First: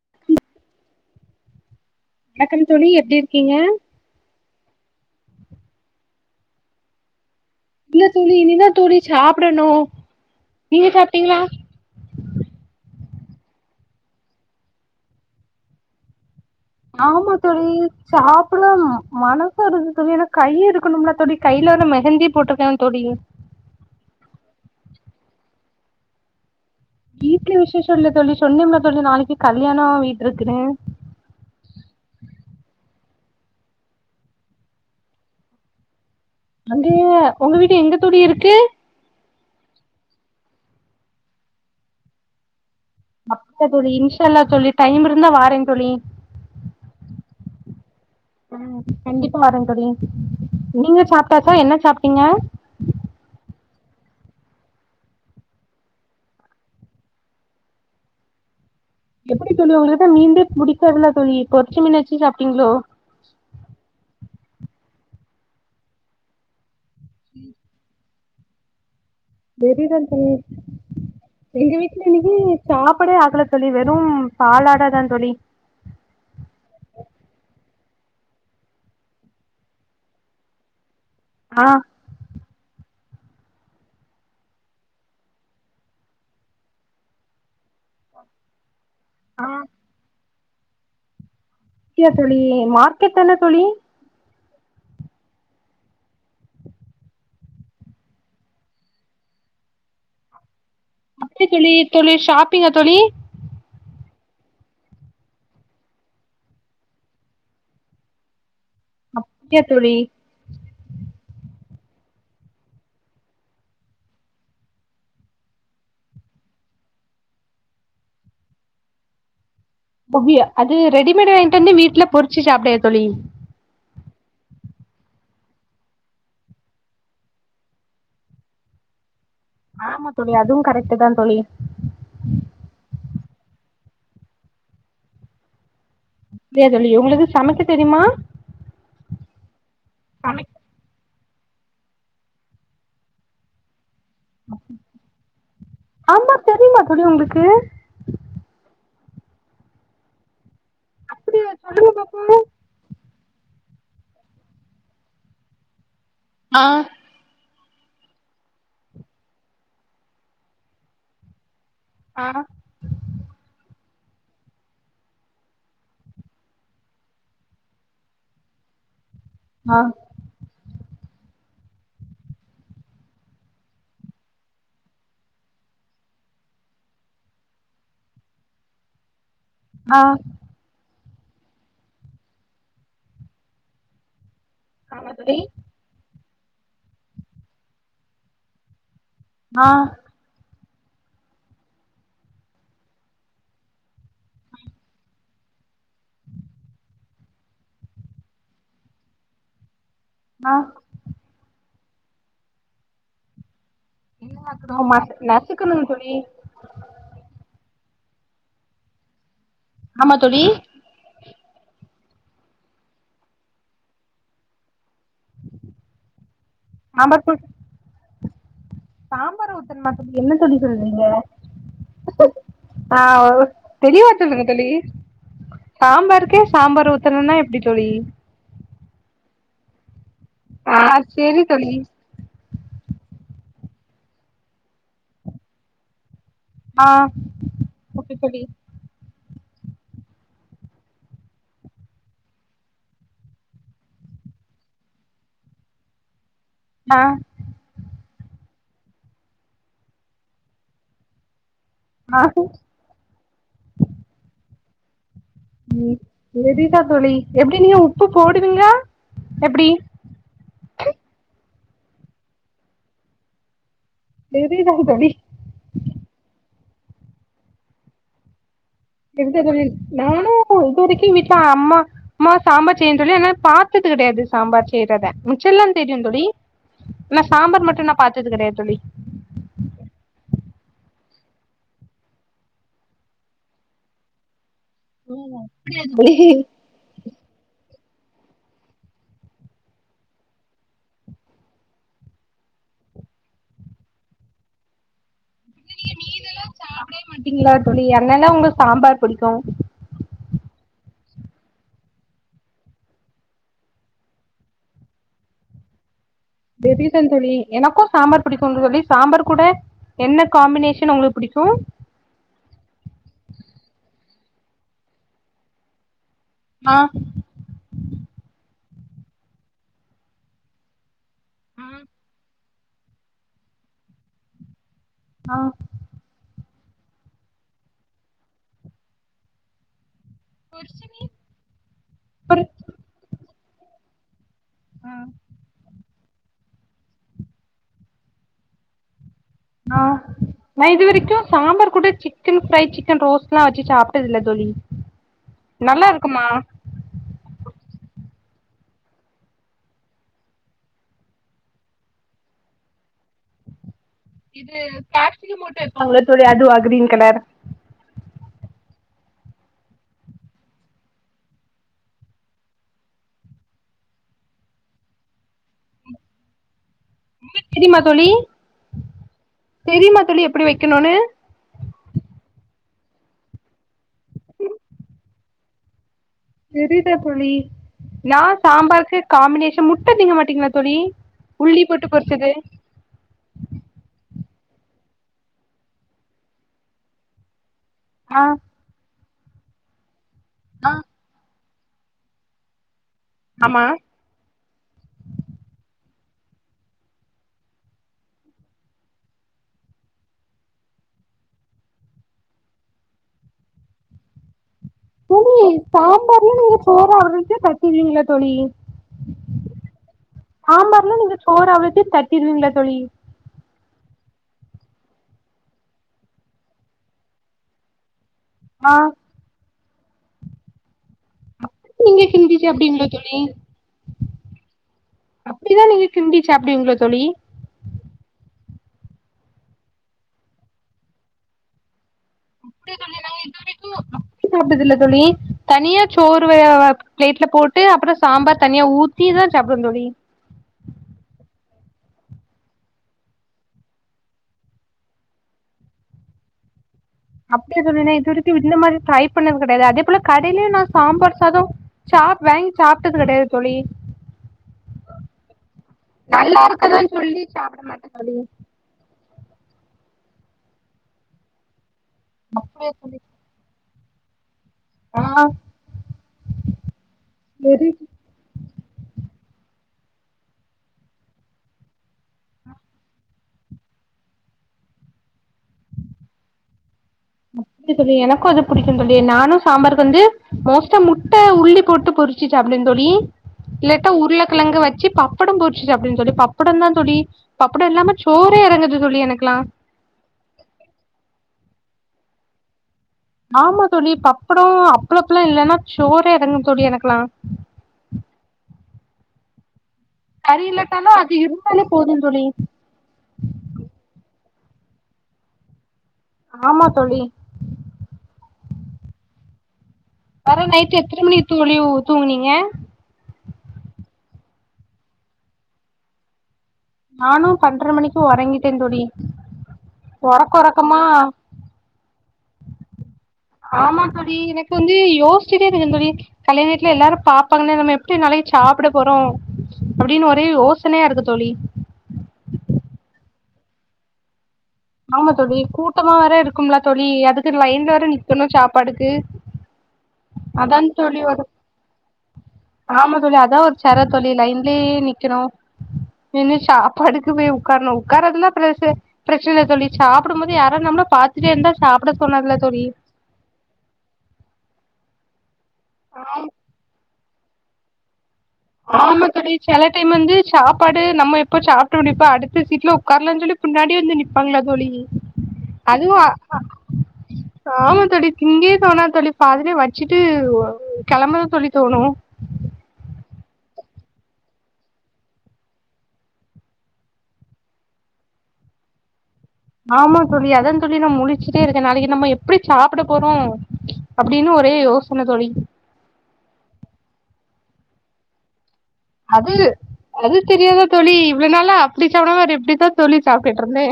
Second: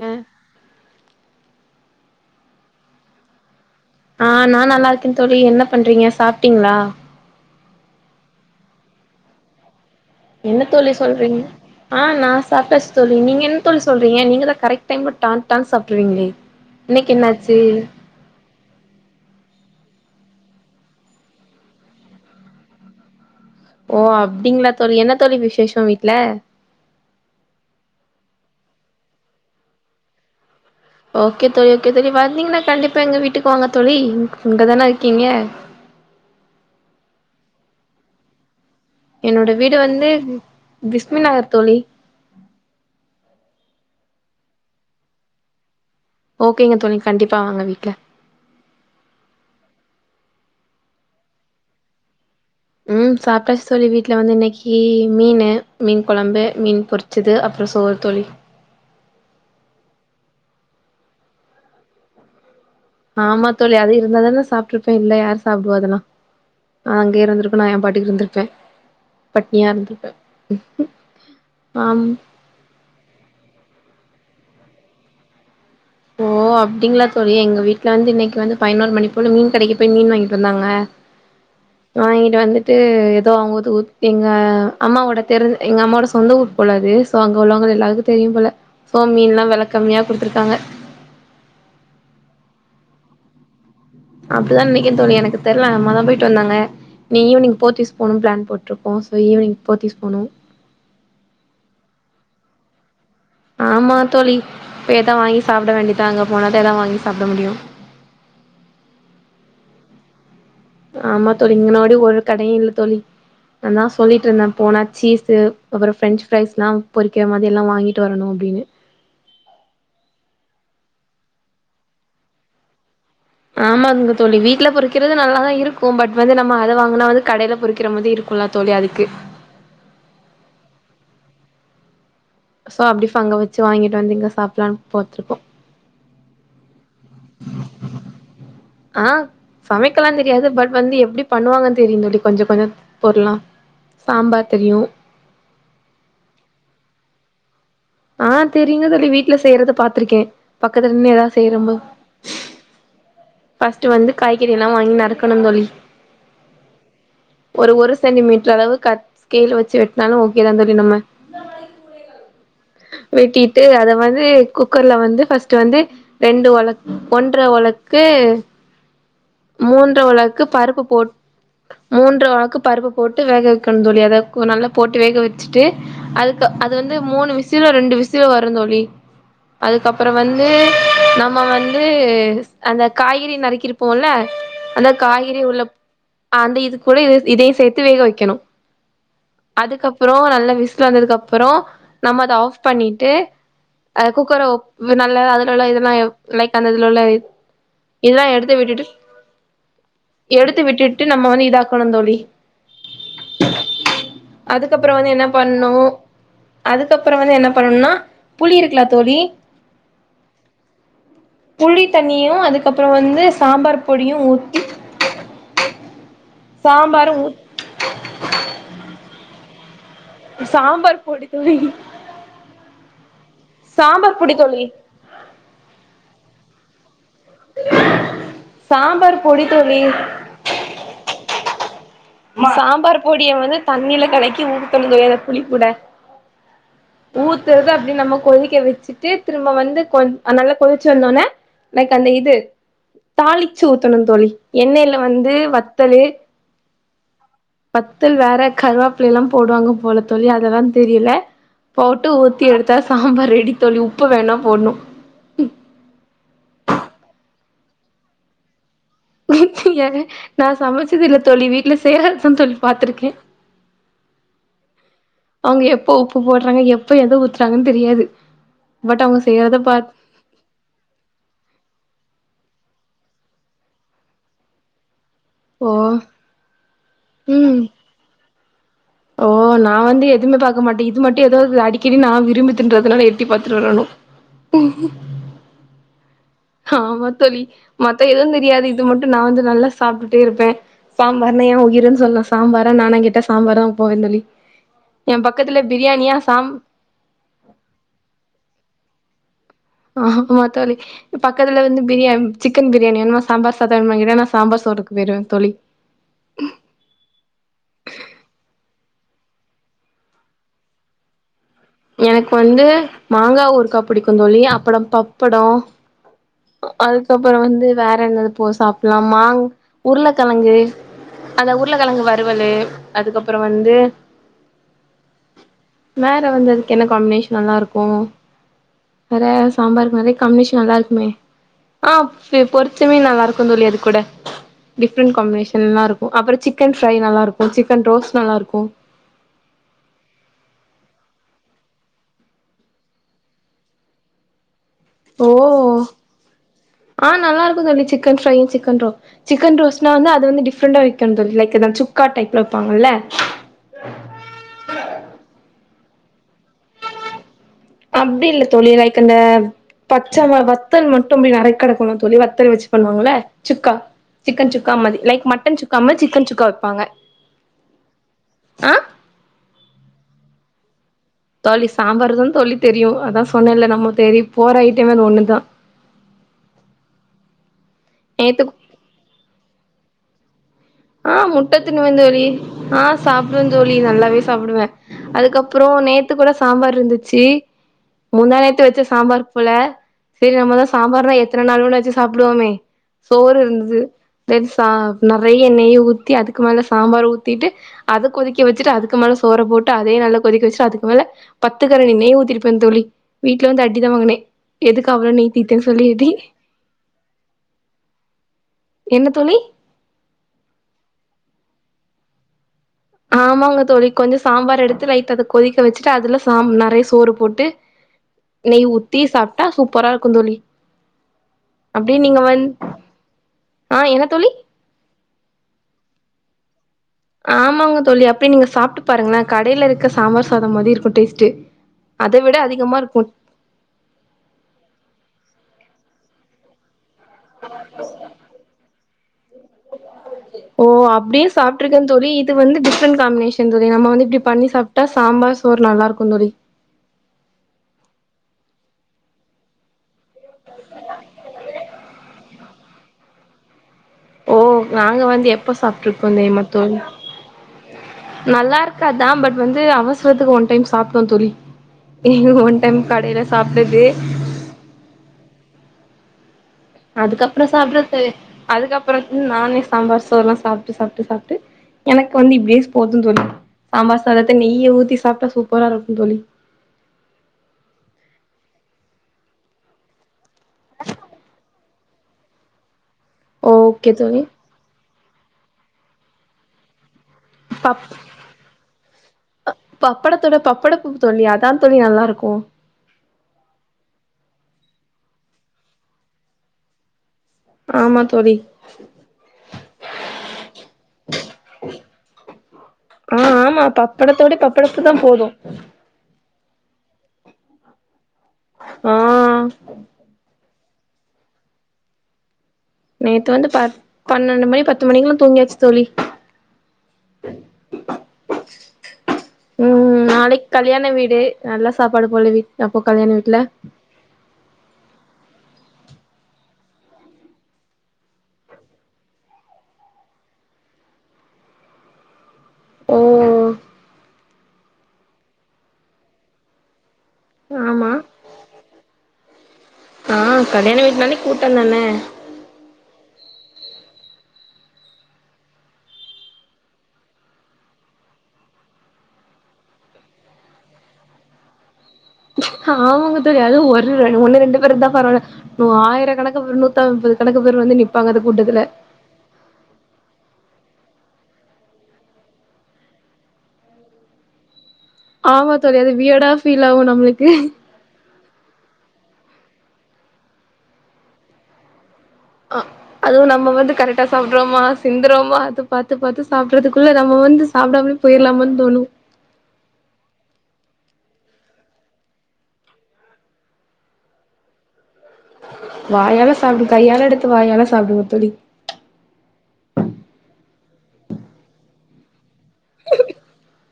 ஏ வணக்கம் தோழி எப்டி இருக்கீங்க ஆ நா நல்லா இருக்கே தோழி என்ன பண்றீங்க சாப்ட்டீங்களா இல்ல தோழி இனிதா தோழி சாப்படணு என்ன தோழி சொல்றீங்க ஆ நா சாப்ட்டாச்சு தோழி நீங்க என்ன தோழி சொல்றீங்க நீங்கதா கரெக்ட் டைம்க்கு டான் டான் சாப்டுருவீங்களே இன்னைக்கு என்னாச்சு சாப்பட்லாம் மனசு வருது ஏன்னா கை இருக்கணும்ல தோழி கையில அந்த மெஹந்தி போட்டிருக்கே தோழி ஓ அப்டிங்களா தோழி என்ன தோழி விஷேஷோ வீட்ல வீட்ல விஷேஷோ இல்ல தோழி சொன்னேம்ல தோழி நாளைக்கு கல்யாணோ வீட்ருக்குனு ஓகே தோழி ஓகே தோழி வந்தீங்கன்னா கண்டிப்பா எங்க வீட்டுக்கு வாங்க தோழி இங்கதான இருக்கீங்க அங்க உங்க வீடு எங்க தோழி இருக்கு என்னோட வீடு வந்து பிஸ்மி நகர் தோழி அப்ப புரி இன்ஷா அல்லா தோழி டைம் இருந்தா வாரே தோழி ஓகேங்க தோழி கண்டிப்பா வாங்க வீட்ல ஆ கண்டிப்பா வர தோழி நீங்க சாப்ட்டாச்சா என்ன சாப்ட்டீங்க ம் சாப்ட்டாச்சு தோழி வீட்ல வந்து இன்னைக்கு மீனு மீன் கொழம்பு மீன் பொருச் ச்சது அப்புறோ சோறு தோழி எப்டி தோழி உங்களுக்குதா மீன்தே புடிக்காதுல்ல தோழி பொறிச்ச மீன் வச்சு சாப்டீங்களோ ஆமா தோழி அது இருந்தா தான சாப்ட்டுருப்ப இல்ல யாரு சாப்டுவா அதெல்லா நா அங்கேயே இருந்திருக்கனு என் பாட்டுக்கு இருந்திருப்ப [unintelligible] எங்க வீட்ல ஆம் இன்னைக்கு சாப்படே ஆக்கல தோழி வெறும் பாலாடதா தோழி ஓ அப்டிங்களா தோழி எங்க வீட்ல வந்து இன்னைக்கு வந்து பதினோரு மணி போல மீன் கடைக்கு போய் மீன் வாங்கிட்டு வந்தாங்க ஆ வாங்கிட்டு வந்துட்டு எதோ அவுங்கதுஊது எங்க அம்மாவோட தெரி எங்க அம்மாவோட சொந்த ஊர் போல அது சோ அங்க உள்ளவங்க எல்லாருக்கு தெரியு போல சோ மீன்ல்லா வெல கம்மியா குடுத்துருக்காங்க அப்டியா தோழி மார்க்கெத்தன தோழி அப்டிதா நெனைக்குறே தோழி எனக்கு தெர்ல அம்மாதா போய்ட்டு வந்தாங்க இனி ஈவ்னிங் போத்தீஸ் போணோன் ப்ளான் போட்ருக்கோ சோ ஈவ்னிங் போத்தீஸ் போணோ அப்டியா தோழி தோழி ஷாப்பிங்கா தோழி ஆமா தோழி போய் எதா வாங்கி சாப்பிட வேண்டிதுதா அங்க போனாதா எதா வாங்கி சாப்ட முடியு அப்டியா தோழி ஆமா தோழி இங்கனொடியு ஒரு கடையு இல்ல தோழி அதா சொல்லிட்ருந்தே போனா சீஸு அப்புறோ ஃப்ரெஞ்சு ஃப்ரைஸ்லா பொறிக்கிற மாதில்லா வாங்கிட்டு வரணோ அப்டினு இப்ப வீ அது ரெடிமேடு வாய்ன்டு வந்து வீட்ல பொறிச்சு சாப்டுய தோழி ஆமாங்க தோழி வீட்ல பொறிக்கிறது நல்லாதா இருக்கோ பட் வந்து நம்ம அத வாங்குனா வந்து கடையில பொறிக்கிற மாதி இருக் ப்புல்லா தோழி அதுக்கு ஆமா தோழி அதுவு கரெக்ட்டுதா தோழி சோ அப்டி ஃபங்க வெச்சு வாங்கிட்டு வந்து இங்க சாப்பிலானு பாத்துருக்கோ இல்லயா தோழி உங்களுக்கு சமைக்க தெரியுமா ஆ சமைக்கலா தெரியாது சமைக் பட் வந்து எப்டி பண்ணுவாங்கன் தெரியுந்தோழி கொஞ்சோ கொஞ்சோ பொர்ளா சாம்பார் தெரியு சாம்பார் தெரியுமா தோழி உங்ளுக்கு ஆ தெரியுங்க தோழி வீட்ல செய்யறத பாத்துருக்கே பக்கத்துல நின்னு எதா அப்டியா செய்யறம்போ [unintelligible] ஃபஸ்ட்டு வந்து காய்கறி எல்லா வாங்கி நறுக்கணுந்தோழி ஆ ஒரு ஒரு சென்டிமீட்ரு அளவு கட் ஸ்கேலு வெச்சு வெட்னாலு ஓகேதா தோழி நம்ம அ வெட்டிட்டு அத வந்து குக்கர்ல வந்து ஃபஸ்ட்டுவந்து ரெண்டு ஒலக் ஒன்ற ஒலக் கு ஆ மூன்ற உலக்கு பருப்பு போட் மூன்ற ஒலக்கு பருப்பு போட்டு வேக வெக்கணுந்தோழி அத நல்லா போட்டு வேக வெச்சுட்டு அதுக்கு அது வந்து மூணு விசிலோ ரெண்டு விசிலோ வருந் தோழி ஆ அதுக்கப்புற வந்து நம்ம வந்து அந்த காய்கறி நறுக்கிருப்போல அந்த ஆமா தோழி காய்கறி உள்ள அந்த இது கூட இது இதையு சேர்த்து வேக வெய்க்கணு ஆ அதுக்கப் பறோ நல்லா விசல் வந்ததுக்கு அப்புறோ நம்ம அத ஆஃப் பண்ணிட்டு அ குக்கரு நல்ல அதுலுள்ள இதெல்லா லைட் அந்த இதுல உள்ள இதெல்லா எடுத்து விட்டுட்டு ஆ எடுத்து விட்டுட் டு நம்ம வந்து இதாக்கணுந் தோழி என்ன ஆக்கணு அதுக்கப்புறோ மச வந்து என்ன பண்ணு நசுக்கணுங்க தோழி அதுக்கப்புற வந்து என்ன பண்ணுனா புளி இருக்லா தோழி ஆமா தோழி புளி தண்ணியு அதுக்கப்புற வந்து சாம்பார் பொடியு ஊத்தி சாம்பார ஊத் சாம்பார ஊத்தனுமா தோழி என்ன தோழி சொல்றீங்க சாம்பார் பொடி தோழி ஆ ஓ தெளிவா சாம்பார் பொடி சொல்லுங்க தோழி சாம்பாருக்கே சாம்பார் ஊத்தணுன்னா எப்டி தோழி சாம்பார் பொடி தோழி ஆ செரி தோழி சாம்பார் பொடிய வந்து தண்ணில கலக்கி ஊத்துணுங் தோழி அந்த புளி கூட ஆ ஊத்துறது அப்டி நம்ம ஓகே தோழி கொதிக்க வெச்சு தீர் திரும்ப வந்து கொ நல்லா கொதிச்சு வந்தோனே லைக் அந்த இது தாளிச்சு ஊத்தணு தோழி எண்ணெய்ல வந்து வத்தலு ஆ வத்தல் வேற கருவாப்பள்ளைலா போடுவாங்க போல தோழி அதெல்லா தெரில போட்டு ஆ ஊத்தி எடுத்தா சாம்பார் ரெடி தோழி உப்பு வேணா போடுணு ம் எததா தோழி எப்டி நீங்க உப்பு போடுவீங்களா எப்டி யாரு நா சமைச்சது இல்ல தோழி வீட்டுல செய்றதா தோழி பா்த்திருக்கே சரிதா தோழி அவங்க எப்ப உப்பு போடுறாங்க எப்ப எதோ ஊத்துறாங்கனு தெரியாது பட் அவங்க தெரிதா செய்றத தோழி பாத் நானு இது வரைக்கு வீட்ல அம்மா அம்மா சாம்பார் செய்ய சொல்லி ஆனா பார்த்தது கெடையாது சாம்பார் செய்றத மிச்செல்லா ஓ தெரியு தோழி ஆனா ம் சாம்பார் மட்டு நா பா்த்தது கெடையாது தோழி ஓ நா வந்து எதுவுமே பாக்க மாட்டே இது மட்டு ஏதாவ்து அடிக்கடி நா விரும்பி தின்றதுனால எட்டி பாத்துட்டு வரணு அப்டியா தோழி ஆமாத் தோழி மத்த எதுவு தெரியாது இது மட்டு நா வந்து நல்லா சாப்ட்டே இருப்பே சாம்பார்னே ஏ உயிருன்னு சொல்லா சாம்பாரா நானா கிட்ட சாம்பார் தா போவேன் தோழி ஏ பக்கத்துல நீங்க பிரியாணியா மீனெல்லா சாம் [unintelligible] மாட்டீங்களா தோழி என்னல்லா உங்க சாம்பார் புடிக்கு ஆமா தோழி பக்கத்துல வந்து பிரியா சிக்கன் பிரியாணி வேணுமா சாம்பார் சாத வேணுமா கேட்டா நா சாம்பார் சோறுக்கு போயிருவே தோழி [unintelligible] தோழி எனக்கு சாம்பார் புடிக்கு தோழி சாம்பார் கூட என்ன காம்பினேஷன் உங்ளுக்கு புடிக்கு எனக் வந்து மாங்காய் ஊருகா புடிக்கு தோழி அப்றோ பப்படோ ஆ அதுக்கப்புற வந்து வேற என்னது போ சாப்பிலா மாங் உருளக்கிழங்கு அந்த உருளக்கெழங்கு வறுவலு அதுக்கப்புற வந்து ஆ வேற வந்து அதுக் என்ன காம்பினேஷன் நல்லா இருக்கு வேற சாம்பாருக்கு நெற காம்பினேஷன் நல்லா இருக்குமே ஆ ஒரு பொறிச்சமே நல்லா இருக்கு தோழி அது கூட டிஃப்ரெண்ட் காம்பினேஷன் நல்லாருக்கு அப்புற சிக்கன் ஃப்ரை நல்லாருக்கு சிக்கன் ரோஸ்ட் நல்லாருக்கு ஆ நா இது வரைக்கு சாம்பார் கூட சிக்கன் ஃப்ரை சிக்கன் ரோஸ்ட்ல்லா வெச்சு சாப்டதில்ல தோழி ஓஹோ நல்லா இருக்குமா ஆ நல்லா இருக்கு தோழி chicken fry chicken roast chicken ரோஸ்ட்னா வந்து அது வந்து டிஃப்ரண்டா வைக்கணு தோழி லைக் அது வந்து சுக்கா டைப்ல வைப்பாங்கல்ல இது [unintelligible] போட்டு வைப்பாங்கல்ல தோழி அதுவா கிரீன் கலர் அப்டி இல்ல தோழி லைக் அந்த பச்ச மிளகா வத்தல் மட்டு அப்டி நெறைகடக்கணு தோழி வத்தல் வச்சு பண்வாங்கல்ல சுக்கா சிக்கன் சுக்கா மாரி லைக் மட்டன் சுக்கா மார் சிக்கன் சுக்கா வைப்பாங்க உங்ளுக்கு தெரிமா தோழி ஆ தெரிமா தோழி எப்டி வைக்ணுனு தோழி சாம்பார் தா தோழி தெரியு அதா சொன்னேல்ல நம்ம தெரி போற ஐட்டமே அது ஒண்ணுதா செரி தா தோழி யார் நேத்து சாம்பாருக்கு காம்பினேஷன் முட்டதிங்க மாட்டீங்களா தோழி ஆ முட்ட உள்ளி போட்டு தின்னுவே தோழி பொறுச்சது ஆ சாப்புடுவே தோழி நல்லாவே சாப்புடுவே அதுக்கப்றோ நேத்து கூட சாம்பார் இருந்துச்சி ஆ முந்தா நேத்து வச்ச சாம்பார் போல செரி நம்மதா சாம்பார்னா எத்தன நாள் வேணா வெச்சு சாப்டுவோமே சோறு ஆமா இருந்தது நேத்து சாப் நெறைய நெய் ஊத்தி அதுக்கு மேல சாம்பார் ஊத்திட்டு அத கொதிக்க வெச்சுட்டு அதுக்கு மேல சோற போட்டு அதையு நல்ல கொதிக்க வெச்சுட்டு அதுக்கு மேல பத்து கரண்டி நெய் ஊத்திருப்பே தோழி வீட்ல வந்து அடி தா வாங்குனே எதுக்கு அவ்ளோ நெய் தோழி ஊத்திட்டேன்னு சொல்லி அடி சாம்பார்லே நீங்க சோற அவிச்சு தட்டிருவிங்களா தோழி என்ன தோழி சாம்பார்ல நீங்க சோற அவிச்சு தட்டிருவிங்களா தோழி ஆமாங்க தோழி கொஞ்ச சாம்பார் எடுத்து லைட்டா அத கொதிக்க வச்சிட்டு அதுல சா நெறைய சோறு போட்டு நெய் ஆ ஊத்தி சாப்டா சூப்பரா இருக்கு தோழி அப்டியே நீங்க கிண்டி வந் சாப்டுவீங்களா தோழி ஆ என்ன தோழி அப்படிதா நீங்க கிண்டி சாப்டுவிங்களோ தோழி ஆமாங்க தோழி அப்பயே நீங்க சாப்ட்டு பாருங்களே கடேல இருக்க சாம்பார் சாதோ மாதி இருக்கு டேஸ்ட்டு அத விட அதிகமா இருக்கு சோ அப்டி சாப்டதில்ல தோழி தனியா சோறு வேக வக் பிளேட்ல போட்டு அப்பற சாம்பார் தனியா ஊத்திதா சாப்டுவே தோழி ஓ அப்டியே சாப்டிருக்கே தோழி இது வந்து டிஃபரண்ட் காம்பினேஷன் தோழி நம்ம வந்து இப்டி பண்ணி சாப் டா சாம்பார் சோறு நல்லா இருக்கு தோழி அப்டியா தோழி நா இது வரைக்கு இந்த மாதிரி ட்ரை பண்ணது கெடையாது அதே போல கடைலயு நா சாம்பார் சாதோ சாப் வாங்கி சாப்ட்டது கெடையாது தோழி ஓ நாங்க வந்து எப்ப சாப்டிருக்கோ நல்லா தெரியுமா தோழி இருக்குதுன்னு சொல்லி சாப்ட மாட்டே நல்லா இரு க்காது தா பட் வந்து அவசரத்துக்கு ஒன் டைம் சாப்டோ தோழி ஒன் டைம் தோழி. கடேல சாப்டது ஆ அதுக்கப்பறோ வெறு சாப்டடுறது தோழி அதுக்கப்பறோ ம் நானே சாம்பார் சோறு ல்லா சாப்ட்டு சாப்ட்டு சாப்ட்டு எனக்கு வந்து இப்டியே ஸ் போது தோழி சாம்பார் சாதத்த நெய்ய ஊத்தி சாப்டா சூப்பரா இருக்கு தோழி அப்டி தோழி எனக்கு அது பிடிக்கு தோழி நானு சாம்பாருக்கு வந்து மோஸ்ட்டா முட்ட உள்ளி போட்டு பொறிச் சி சாப்டுவே தோழி இல்லட்டா ஓகே தோழி உருளைக்கெழங்க வச்சு பப்படோ பொறிச்சி சாப்டுவே தோழி பப்படோ தா தோழி பப்படோ பப் இல்லாம சோறே எறங்காது தோழி எனக்கெலா பப்படத்தோட பப்படப்பூ தோழி அதா தோழி நல்லா இருக்கு ஆமா தோழி பப்படோ அப்பளப்புல்லா இல்லன்னா சோறே எறங்காது தோழி எனக்கெலா ஆமா தோழி கறி இல்லட்டாலு அது இருந்தாலே போது தோழி ஆ ஆமா பப்படத்தோட பப்படப்பூ தா போது ஆமா தோழி ஆ பெற நைட்டு எத்தன மணிக்கு தோழி ஊ தூங்குனீங்க நேத்து வந்து ப பன்னெண்டு மணி பத்து மணிக்கெல்லா தூங்கியாச்சு தோழி நானு பன்ர மணிக்கு ஒரங்கிட்டே தோழி ம் ஒறக்க நாளைக் ஒறக்கமா கல்யாண வீடு நல்லா சாப்பாடு போல வீ அப்போ கல்யாண வீட்ல ஆமா தோழி எனக்கு வந்து யோசிச்சிட்டே இருந்தே தோழி கல்யாண வீட்ல எல்லாரு பாப்பாங்களே நம்ம எப்டி நாளைக்கி சாப்ட போறோ அப்டின்னு ஒரே ஓசனையா இருக்கு தோழி ஓ ஆமா தோழி கூட்டமா வேற இருக்கும்ல தோழி அதுக்கு லைன்ல வேற ஆமா நிக்கணு சாப்பாட்டுக்கு ஆ கல்யாண வீடுனாலே கூட்டோதான ஆமா தோழி, அதா ஒரு சர தோழி லைன்லயே நிக்கணு நின்னு சாப்பாட்டுக்கு போய் உக்காரனு உக்கார்றதுலா பிரச்ச சன இல்ல தோழி சாப்புடும்போது யாரா நம்மள பாத்துட்டே இருந்தா சாப்ட தோனாதுல்ல தோழி ஆமாங்க அது ஒரு ஒன்னு ரெண்டு பேரு இருந்தா பரவால்ல ஒ ஆயிரக்கணக்கு ஒரு நூத்தம்பது கணக்கு பேர் வந்து நிப்பாங்க அந்த கூட்டத்துல ஆமா தோழி சில டைம் வந்து சாப்பாடு நம்ம எப்போ சாப்ட்டு முடிப்போ அடுத்த சீட்ல உட்காரலானு சொல்லி முன்னாடி வந்து நிப்பாங்களா தோழி ஆமா தோழி அது அதுவு, ஆ வியர்டா ஃபீல் ஆகு நம்மளுக்கு ஆமா தோழி திங்கயே தோணாது தோழி பாதிலே வச்சிட்டு கெளம்பதா தோழி தோணு ஆ அதுவு நம்ம வந்து கரெக்டா சாப்புட்றோமா சிந்துரோமா அது பாத்து பாத்து சாப்பிட்றதுக்குள்ள நம்ம வந்து சாப்புடாமலே போயிர்லாமானு தோணு ஆமா தோழி அதா தோழி நா முழிச்சுட்டே இருக்க நாளைக்கு நம்ம எப்புடி சாப்டபோறோ அப்படின்னு ஒரே யோசன தோழி வாயால சாப்பிடு, கையால எடுத்து வாயால சாப்பிடுங்க தோழி அது அது தெரியாதா தோழி இவ்ளோ நாளா அப்டி சாப்டாமா வேற எப்டிதா தோழி சாப்ட்டுட்ருந்தே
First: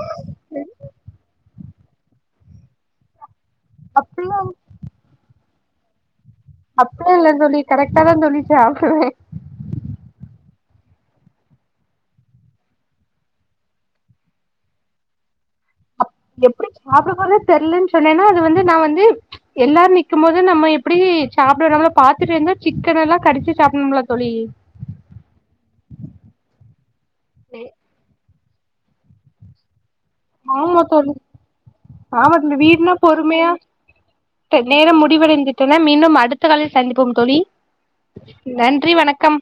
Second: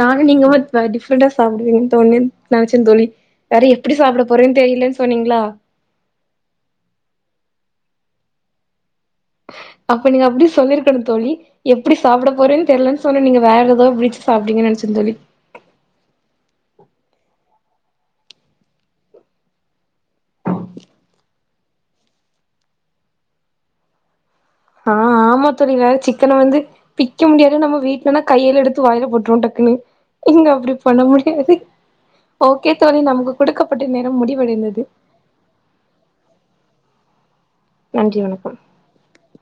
நானு நீங்க வ டிஃப்ரெண்ட்டா சாப்டுவீங்கனு தோழி நெனச்சே தோழி வேற எப்டி சாப்பிட அப்டிலா போறன்னு தெரியலனு சொன்னீங்ளா அப்டிலா இல்ல தோழி கரெக்டாதா தோழி சாப்டுவே அப்ப நீங்க அப்டி சொல்லிருக்கணு தோழி எப்டி சாப்ட போறேன்னு தெரியலன்னு சொன்னா நீங்க வேற ஏதோ பிரிச் சாப்டுவீங்கனு நெனைச்ச தோழி எப்டி சாப்பிட போறனு தெரியலன்னு சொன்னேன்னா அது வந்து நா வந்து எல்லாரு நிக்கும் போது நம்ம எப்டி சாப்பிட நம்மள பாத்துட்டு இருந்தா சிக்கனெல்லா கடிச்சி சாப்பிடணும்ல தோழி ஆ ஆமா தோழி வேற சிக்கன வந்து பிக்க முடியாது நம்ம வீட்லனா கையுல எடுத்து வாய்ல போட்டுருவோ டக்குன்னு இங்க அப்படி ஆமா பண்ண தோழி முடியாது, ஆமா ஓகே வீட்னா தோழி நமக்கு குடுக்கப்பட்ட நேரம் முடிவடைந்தது முடிவடைந்துவிட்டன மீண்டும் அடுத்த காலில் சந்திப்போம் தோழி, நன்றி வணக்கம் நன்றி வணக்கம்.